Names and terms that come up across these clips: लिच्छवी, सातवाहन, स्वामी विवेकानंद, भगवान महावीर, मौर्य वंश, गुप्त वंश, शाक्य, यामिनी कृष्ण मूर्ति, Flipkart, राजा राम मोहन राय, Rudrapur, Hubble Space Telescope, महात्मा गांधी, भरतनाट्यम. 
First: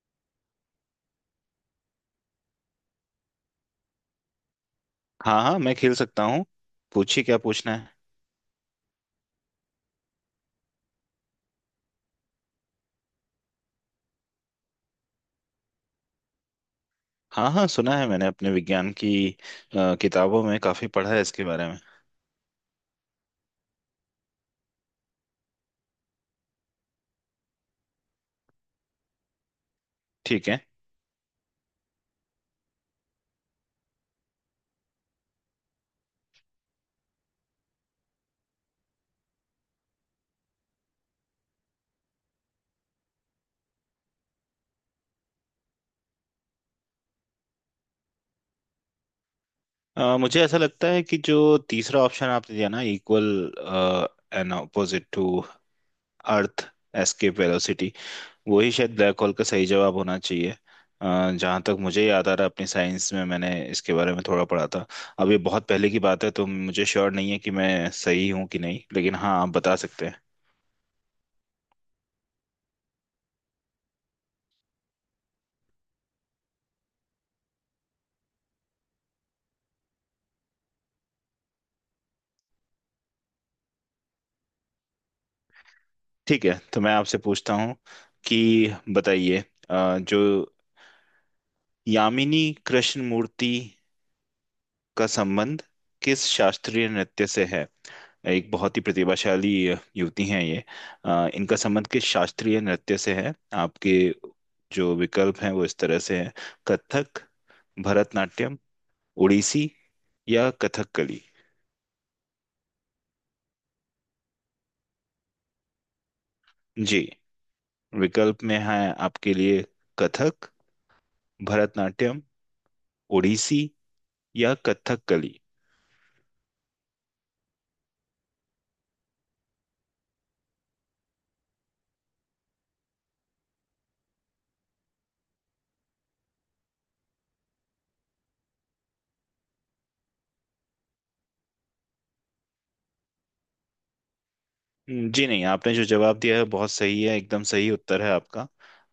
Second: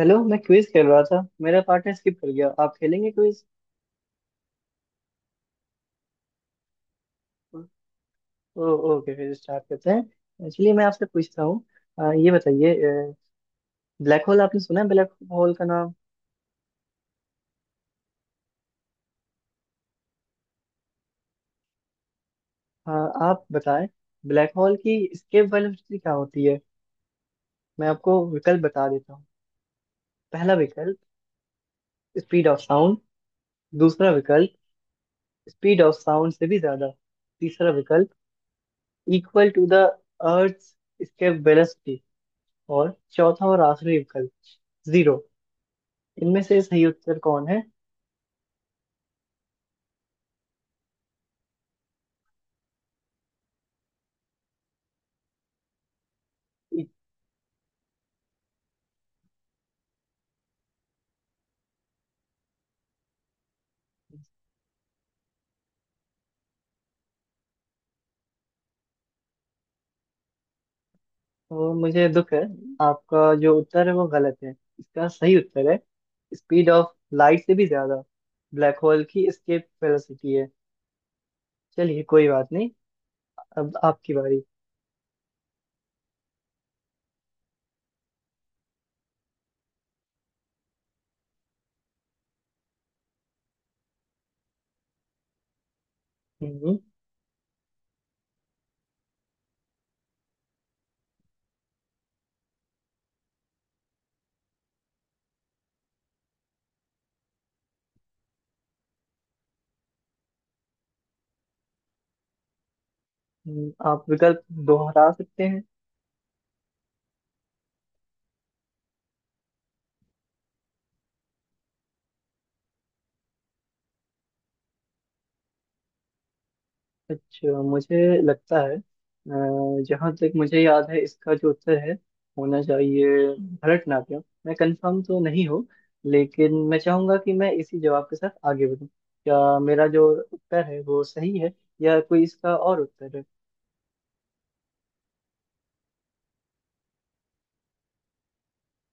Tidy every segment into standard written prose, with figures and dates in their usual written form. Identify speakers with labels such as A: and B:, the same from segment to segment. A: Hello मैं quiz खेल रहा था। मेरा पार्टनर स्किप कर गया। आप खेलेंगे क्विज?
B: हाँ हाँ मैं खेल सकता हूँ। पूछिए क्या पूछना है।
A: ओके फिर स्टार्ट करते हैं। एक्चुअली मैं आपसे पूछता हूँ। ये बताइए। ब्लैक होल, आपने सुना है ब्लैक होल का नाम?
B: हाँ हाँ सुना है मैंने अपने विज्ञान की किताबों में काफी पढ़ा है इसके बारे में।
A: आप बताएं ब्लैक होल की एस्केप वेलोसिटी क्या होती है। मैं आपको विकल्प बता देता हूँ।
B: ठीक
A: पहला
B: है।
A: विकल्प स्पीड ऑफ साउंड। दूसरा विकल्प स्पीड ऑफ साउंड से भी ज्यादा। तीसरा विकल्प equal to the earth escape velocity. और चौथा और आखिरी विकल्प जीरो। इनमें से सही उत्तर कौन है?
B: मुझे ऐसा लगता है कि जो तीसरा ऑप्शन आपने दिया ना, equal and opposite to earth
A: इ-
B: एस्केप वेलोसिटी, वही शायद ब्लैक होल का सही जवाब होना चाहिए। जहाँ तक मुझे याद आ रहा है अपनी साइंस में मैंने इसके बारे में थोड़ा पढ़ा था। अब ये बहुत पहले की बात है, तो मुझे श्योर नहीं है कि मैं सही हूँ कि नहीं, लेकिन हाँ आप बता सकते हैं।
A: तो मुझे दुख है। आपका जो उत्तर है वो गलत है। इसका सही उत्तर है स्पीड ऑफ लाइट से भी ज्यादा ब्लैक होल की एस्केप वेलोसिटी है। चलिए कोई बात नहीं। अब आपकी बारी।
B: ठीक है, तो मैं आपसे पूछता हूँ कि बताइए, जो यामिनी कृष्ण मूर्ति का संबंध किस
A: हम्म।
B: शास्त्रीय नृत्य से है। एक बहुत ही प्रतिभाशाली युवती हैं ये। इनका संबंध किस शास्त्रीय नृत्य से है? आपके जो विकल्प हैं वो इस तरह से हैं: कथक, भरतनाट्यम, ओडिसी या कथकली।
A: आप विकल्प दोहरा सकते हैं।
B: जी, विकल्प में है आपके लिए: कथक, भरतनाट्यम, ओडिसी या कथकली।
A: अच्छा मुझे लगता है, जहाँ तक मुझे याद है इसका जो उत्तर है होना चाहिए भरतनाट्यम। मैं कंफर्म तो नहीं हूँ लेकिन मैं चाहूंगा कि मैं इसी जवाब के साथ आगे बढ़ूँ। क्या मेरा जो उत्तर है वो सही है या कोई इसका और उत्तर है?
B: जी नहीं, आपने जो जवाब दिया है बहुत सही है, एकदम सही उत्तर है आपका,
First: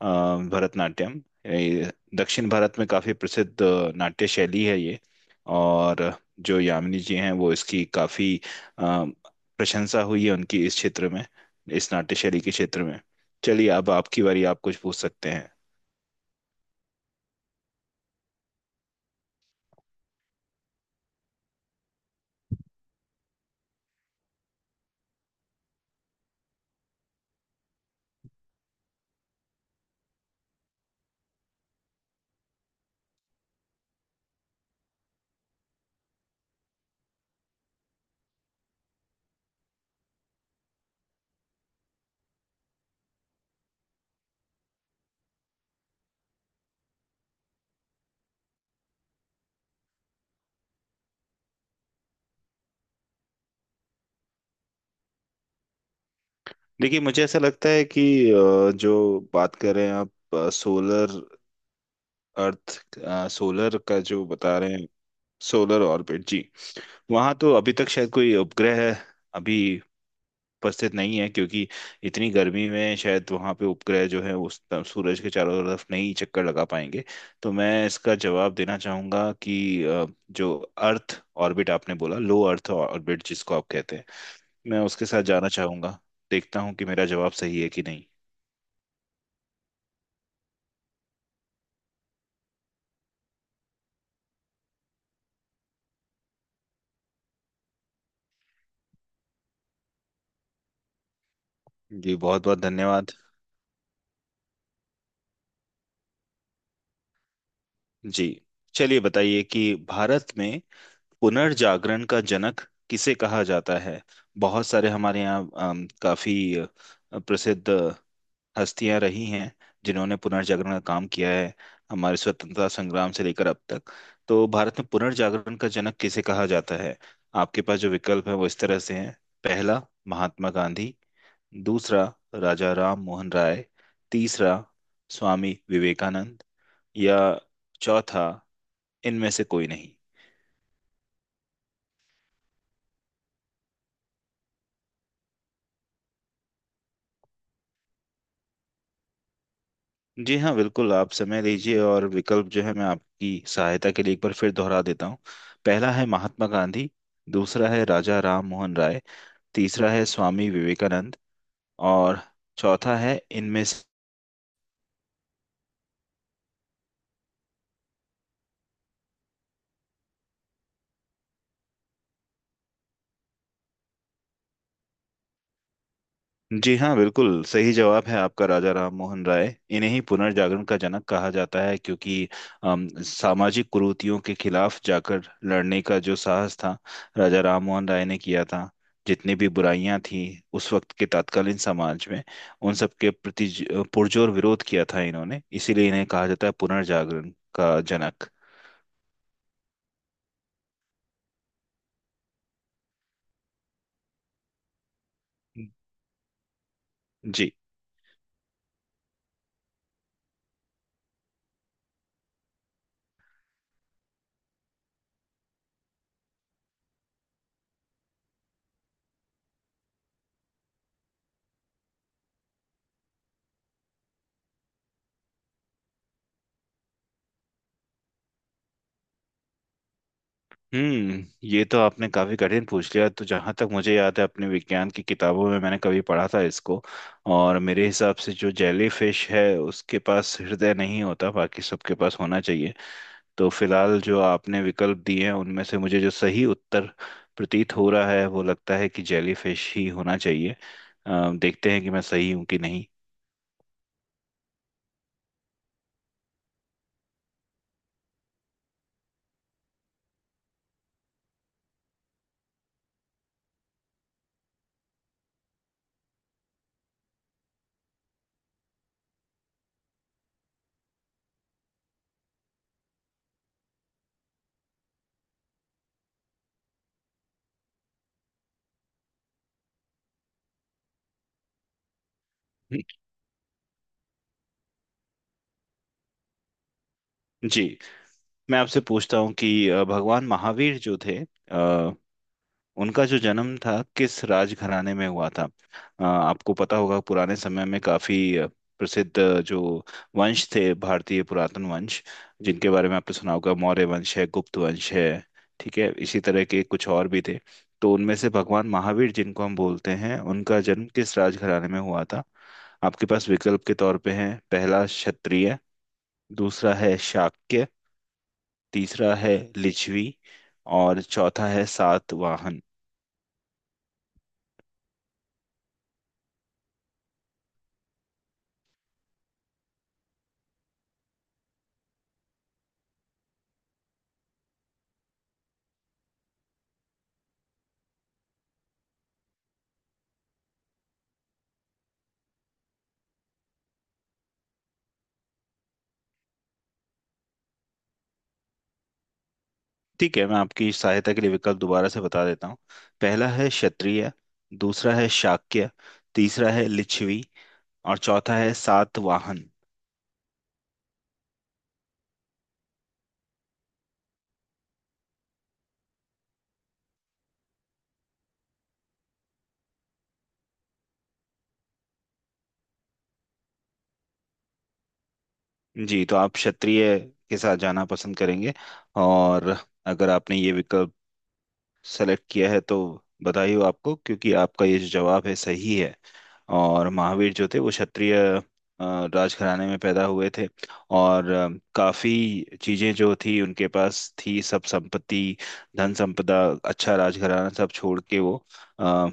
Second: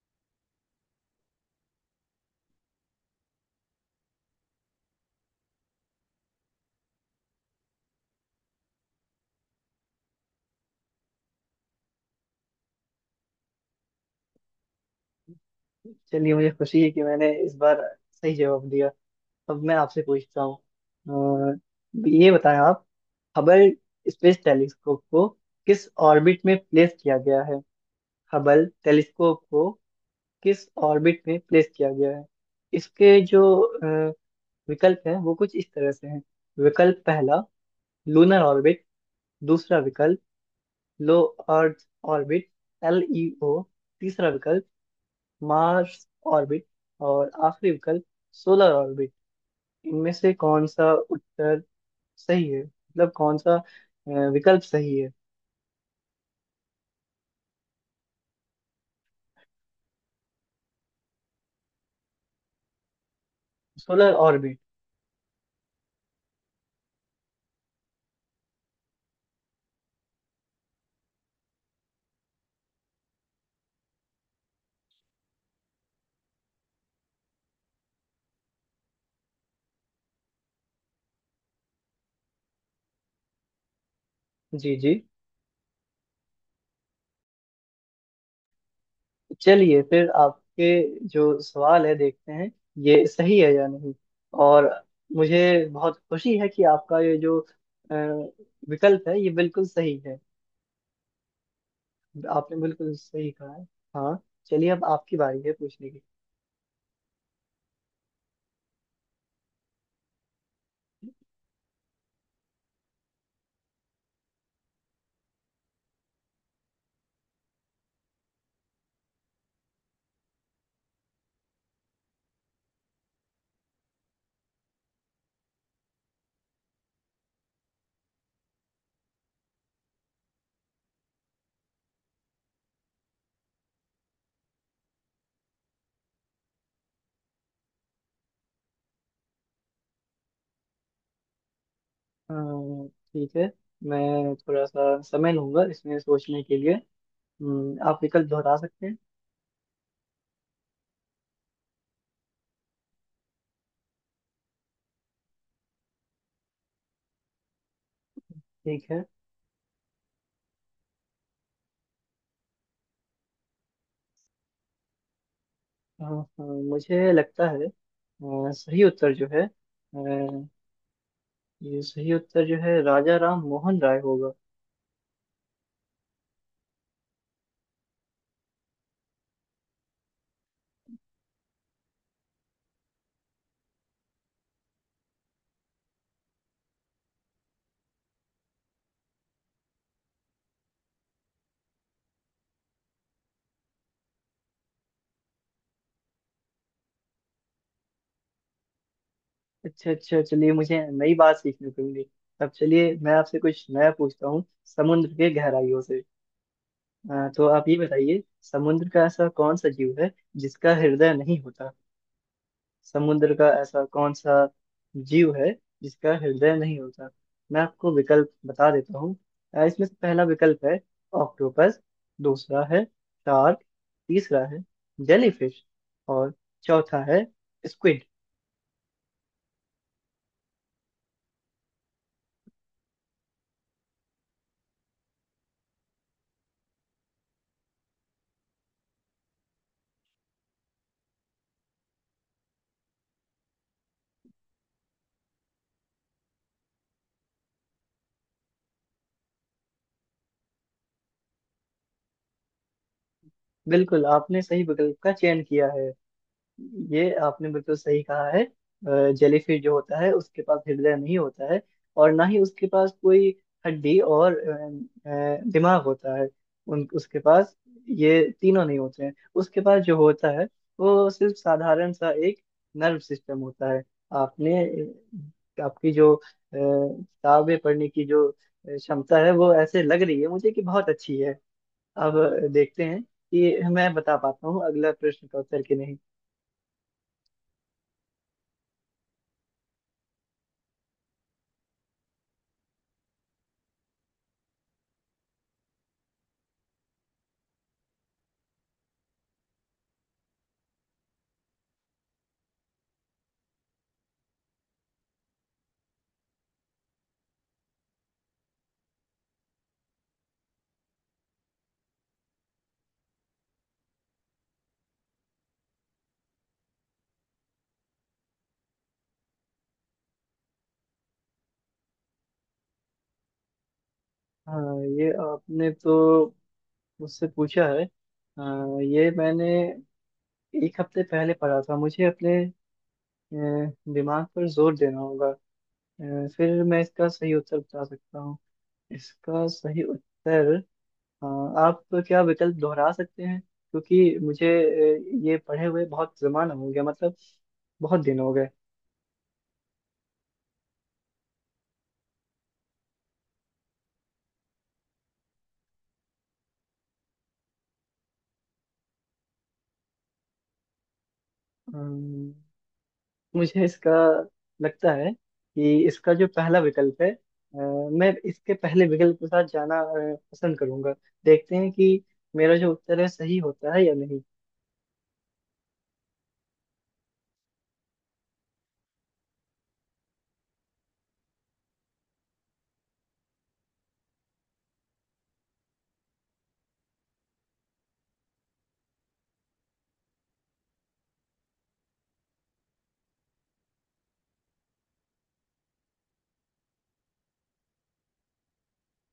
B: भरतनाट्यम। ये दक्षिण भारत में काफी प्रसिद्ध नाट्य शैली है ये। और जो यामिनी जी हैं वो इसकी काफी अ, प्रशंसा हुई है उनकी इस क्षेत्र में, इस नाट्य शैली के क्षेत्र में। चलिए, अब आपकी बारी, आप कुछ पूछ सकते हैं।
A: चलिए मुझे खुशी है कि मैंने इस बार सही जवाब दिया। अब मैं आपसे पूछता हूँ। अ, ये बताएं आप हबल स्पेस टेलीस्कोप को किस ऑर्बिट में प्लेस किया गया है। हबल टेलीस्कोप को किस ऑर्बिट में प्लेस किया गया है? इसके जो विकल्प हैं वो कुछ इस तरह से हैं। विकल्प पहला लूनर ऑर्बिट। दूसरा विकल्प low earth orbit, L E O. तीसरा विकल्प मार्स ऑर्बिट। और आखिरी विकल्प सोलर ऑर्बिट। इनमें से कौन सा उत्तर सही है, मतलब कौन सा विकल्प सही है?
B: देखिए, मुझे ऐसा लगता है कि जो बात कर रहे हैं आप, सोलर, अर्थ, सोलर का
A: सोलर
B: जो
A: ऑर्बिट।
B: बता रहे हैं। सोलर ऑर्बिट जी, वहां तो अभी तक शायद कोई उपग्रह अभी उपस्थित नहीं है, क्योंकि इतनी गर्मी में शायद वहां पे उपग्रह जो है उस तरफ सूरज के चारों तरफ नहीं चक्कर लगा पाएंगे। तो मैं इसका जवाब देना चाहूंगा कि जो अर्थ ऑर्बिट आपने बोला, लो अर्थ ऑर्बिट जिसको आप कहते हैं,
A: जी
B: मैं
A: जी।
B: उसके साथ जाना चाहूंगा। देखता हूँ कि मेरा जवाब सही है कि नहीं।
A: चलिए फिर आपके जो सवाल है देखते हैं ये सही है या नहीं। और मुझे बहुत खुशी है कि आपका ये जो अ, विकल्प है ये बिल्कुल सही है।
B: जी, बहुत
A: आपने
B: बहुत
A: बिल्कुल
B: धन्यवाद।
A: सही कहा है। हाँ। चलिए अब आपकी बारी है पूछने की।
B: जी, चलिए बताइए कि भारत में पुनर्जागरण का जनक किसे कहा जाता है। बहुत सारे हमारे यहाँ काफी प्रसिद्ध हस्तियां रही हैं, जिन्होंने पुनर्जागरण का काम किया है, हमारे स्वतंत्रता संग्राम से लेकर अब तक। तो भारत में पुनर्जागरण का जनक किसे कहा जाता है? आपके पास जो विकल्प है वो इस तरह से हैं: पहला, महात्मा गांधी; दूसरा, राजा राम मोहन राय; तीसरा, स्वामी विवेकानंद; या चौथा, इनमें से कोई नहीं।
A: ठीक है। मैं थोड़ा सा समय लूंगा इसमें सोचने के लिए। आप विकल्प दोहरा सकते हैं।
B: जी हाँ, बिल्कुल, आप समय लीजिए, और विकल्प जो है मैं आपकी सहायता के लिए एक बार फिर दोहरा देता हूँ। पहला है महात्मा गांधी, दूसरा है राजा राम मोहन
A: ठीक
B: राय,
A: है।
B: तीसरा है स्वामी विवेकानंद, और चौथा है इनमें।
A: मुझे लगता है, सही उत्तर जो है, ये सही उत्तर जो है राजा राम मोहन राय होगा।
B: जी हाँ, बिल्कुल सही जवाब है आपका, राजा राम मोहन राय, इन्हें ही पुनर्जागरण का जनक कहा जाता है, क्योंकि सामाजिक कुरीतियों के खिलाफ जाकर लड़ने का जो साहस था, राजा राम मोहन राय ने किया था। जितनी भी बुराइयां थी उस वक्त के तत्कालीन समाज में, उन सब के प्रति पुरजोर विरोध किया था इन्होंने, इसीलिए इन्हें कहा जाता है पुनर्जागरण का जनक।
A: अच्छा अच्छा चलिए मुझे नई बात सीखने को मिली। अब चलिए मैं आपसे कुछ नया पूछता हूँ समुद्र के गहराइयों से। तो
B: जी।
A: आप ये बताइए समुद्र का ऐसा कौन सा जीव है जिसका हृदय नहीं होता। समुद्र का ऐसा कौन सा जीव है जिसका हृदय नहीं होता? मैं आपको विकल्प बता देता हूँ। इसमें से पहला विकल्प है ऑक्टोपस। दूसरा है शार्क। तीसरा है जेलीफिश। और चौथा है स्क्विड।
B: हम्म ये तो आपने काफी कठिन पूछ लिया, तो जहां तक मुझे याद है अपने विज्ञान की किताबों में मैंने कभी पढ़ा था इसको, और मेरे हिसाब से जो जेली फिश है उसके पास हृदय नहीं होता, बाकी सबके पास होना चाहिए। तो फिलहाल जो आपने विकल्प दिए हैं उनमें से मुझे जो सही उत्तर प्रतीत हो रहा है, वो लगता है कि जेली फिश ही होना चाहिए। देखते हैं कि मैं सही हूँ कि नहीं।
A: बिल्कुल आपने सही विकल्प का चयन किया है। ये आपने बिल्कुल सही कहा है। जेलीफिश जो होता है उसके पास हृदय नहीं होता है, और ना ही उसके पास कोई हड्डी और दिमाग होता है। उन उसके पास ये तीनों नहीं होते हैं। उसके पास जो होता है वो सिर्फ साधारण सा एक नर्व सिस्टम होता है। आपने आपकी जो किताबें पढ़ने की जो क्षमता है वो ऐसे लग रही है मुझे कि बहुत अच्छी है। अब देखते हैं कि मैं बता पाता हूँ अगला प्रश्न का उत्तर कि नहीं।
B: जी, मैं आपसे पूछता हूँ कि भगवान महावीर जो थे, अ, उनका जो जन्म था किस राजघराने में हुआ था। आपको पता होगा पुराने समय में काफी प्रसिद्ध जो वंश थे, भारतीय पुरातन वंश जिनके बारे में आपने सुना होगा, मौर्य वंश है, गुप्त वंश है। ठीक है, इसी तरह के कुछ और भी थे। तो उनमें से भगवान महावीर जिनको हम बोलते हैं उनका जन्म किस राजघराने में हुआ था? आपके पास विकल्प के तौर पे हैं: पहला क्षत्रिय, दूसरा है शाक्य, तीसरा है लिच्छवी, और चौथा है सातवाहन।
A: हाँ ये आपने तो मुझसे पूछा है। हाँ, ये मैंने एक हफ्ते पहले पढ़ा था। मुझे अपने अ, दिमाग पर जोर देना होगा। फिर मैं इसका सही उत्तर बता सकता हूँ। इसका सही उत्तर। हाँ, आप क्या विकल्प दोहरा सकते हैं क्योंकि मुझे ये पढ़े हुए बहुत जमाना हो गया, मतलब बहुत दिन हो गए।
B: ठीक है, मैं आपकी सहायता के लिए विकल्प दोबारा से बता देता हूँ। पहला है क्षत्रिय, दूसरा है शाक्य, तीसरा है लिच्छवी, और चौथा है सातवाहन।
A: अम्म, मुझे इसका लगता है कि इसका जो पहला विकल्प है, मैं इसके पहले विकल्प के साथ जाना पसंद करूंगा। देखते हैं कि मेरा जो उत्तर है सही होता है या नहीं।
B: जी, तो आप क्षत्रिय के साथ जाना पसंद करेंगे, और अगर आपने ये विकल्प सेलेक्ट किया है, तो बधाई हो आपको, क्योंकि आपका ये जो जवाब है सही है। और महावीर जो थे वो क्षत्रिय अ, राजघराने में पैदा हुए थे, और काफी चीजें जो थी उनके पास थी, सब संपत्ति, धन संपदा, अच्छा राजघराना सब छोड़ के वो अ,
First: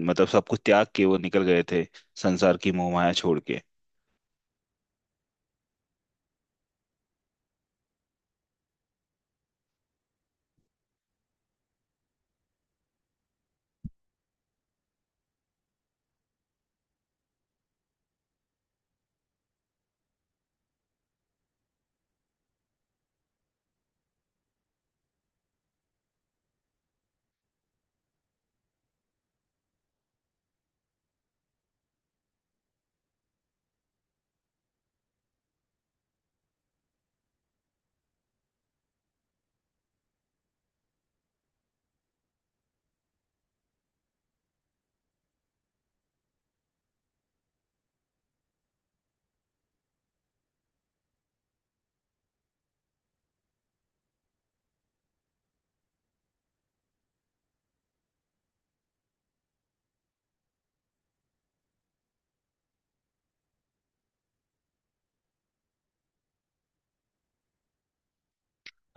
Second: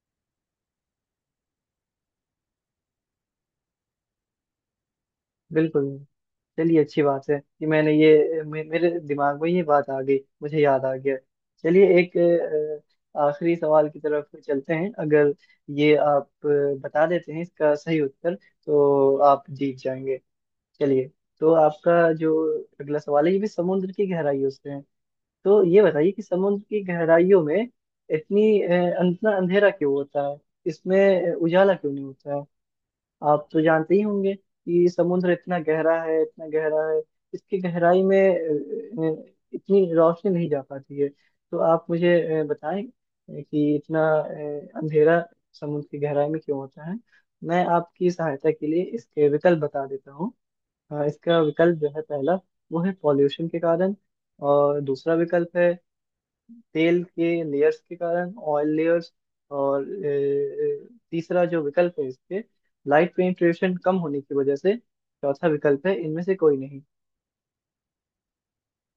B: मतलब सब कुछ त्याग के वो निकल गए थे, संसार की मोहमाया छोड़ के।
A: बिल्कुल नहीं। चलिए अच्छी बात है कि मैंने ये मेरे दिमाग में ये बात आ गई, मुझे याद आ गया। चलिए एक आखिरी सवाल की तरफ चलते हैं। अगर ये आप बता देते हैं इसका सही उत्तर तो आप जीत जाएंगे। चलिए तो आपका जो अगला सवाल है ये भी समुद्र की गहराइयों से है। तो ये बताइए कि समुद्र की गहराइयों में इतना अंधेरा क्यों होता है। इसमें उजाला क्यों नहीं होता है? आप तो जानते ही होंगे कि समुद्र इतना गहरा है, इतना गहरा है। इसकी गहराई में इतनी रोशनी नहीं जा पाती है। तो आप मुझे बताएं कि इतना अंधेरा समुद्र की गहराई में क्यों होता है। मैं आपकी सहायता के लिए इसके विकल्प बता देता हूँ। इसका विकल्प जो है पहला वो है पॉल्यूशन के कारण। और दूसरा विकल्प है तेल के लेयर्स के कारण, ऑयल लेयर्स। और तीसरा जो विकल्प है इसके लाइट पेनिट्रेशन कम होने की वजह से। चौथा विकल्प है इनमें से कोई नहीं।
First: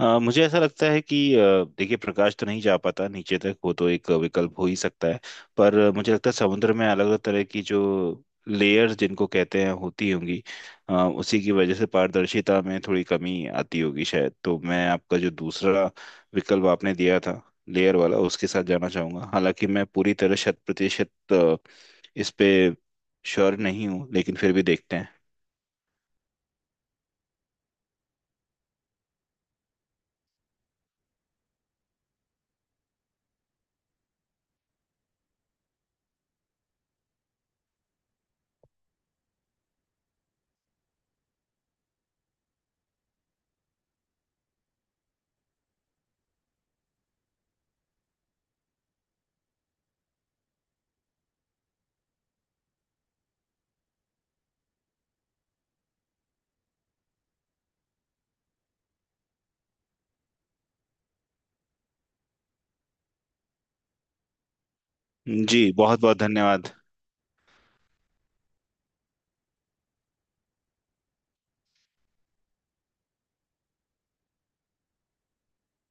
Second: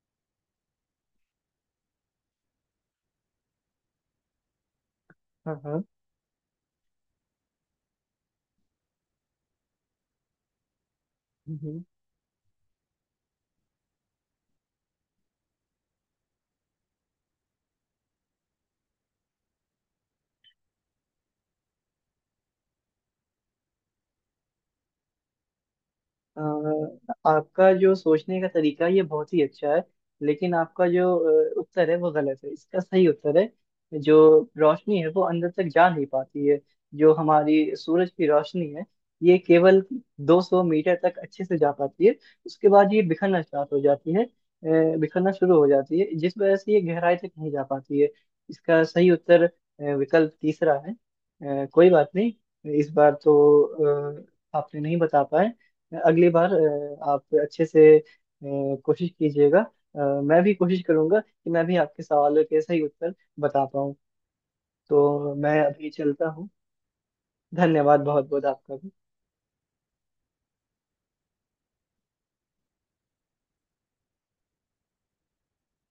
B: मुझे ऐसा लगता है कि देखिए प्रकाश तो नहीं जा पाता नीचे तक, वो तो एक विकल्प हो ही सकता है।
A: हाँ
B: पर
A: हाँ।
B: मुझे लगता है समुद्र में अलग अलग तरह की जो लेयर्स जिनको कहते हैं होती होंगी, उसी की वजह से पारदर्शिता में थोड़ी कमी आती होगी शायद। तो मैं आपका जो दूसरा विकल्प आपने दिया था, लेयर वाला, उसके साथ जाना चाहूंगा। हालांकि मैं पूरी तरह शत प्रतिशत इस पे श्योर नहीं हूँ, लेकिन फिर भी देखते हैं।
A: अ, आपका जो सोचने का तरीका है, ये बहुत ही अच्छा है। लेकिन आपका जो उत्तर है वो गलत है। इसका सही उत्तर है, जो रोशनी है वो अंदर तक जा नहीं पाती है। जो हमारी सूरज की रोशनी है ये केवल 200 मीटर तक अच्छे से जा पाती है। उसके बाद ये बिखरना स्टार्ट हो जाती है, बिखरना शुरू हो जाती है जिस वजह से ये गहराई तक नहीं जा पाती है। इसका सही उत्तर विकल्प तीसरा है। कोई बात नहीं। इस बार तो आपने नहीं बता पाए। अगली बार आप अच्छे से कोशिश कीजिएगा। मैं भी कोशिश करूंगा कि मैं भी आपके सवालों के सही उत्तर बता पाऊँ। तो मैं
B: जी,
A: अभी
B: बहुत बहुत
A: चलता हूँ।
B: धन्यवाद।
A: धन्यवाद बहुत बहुत आपका।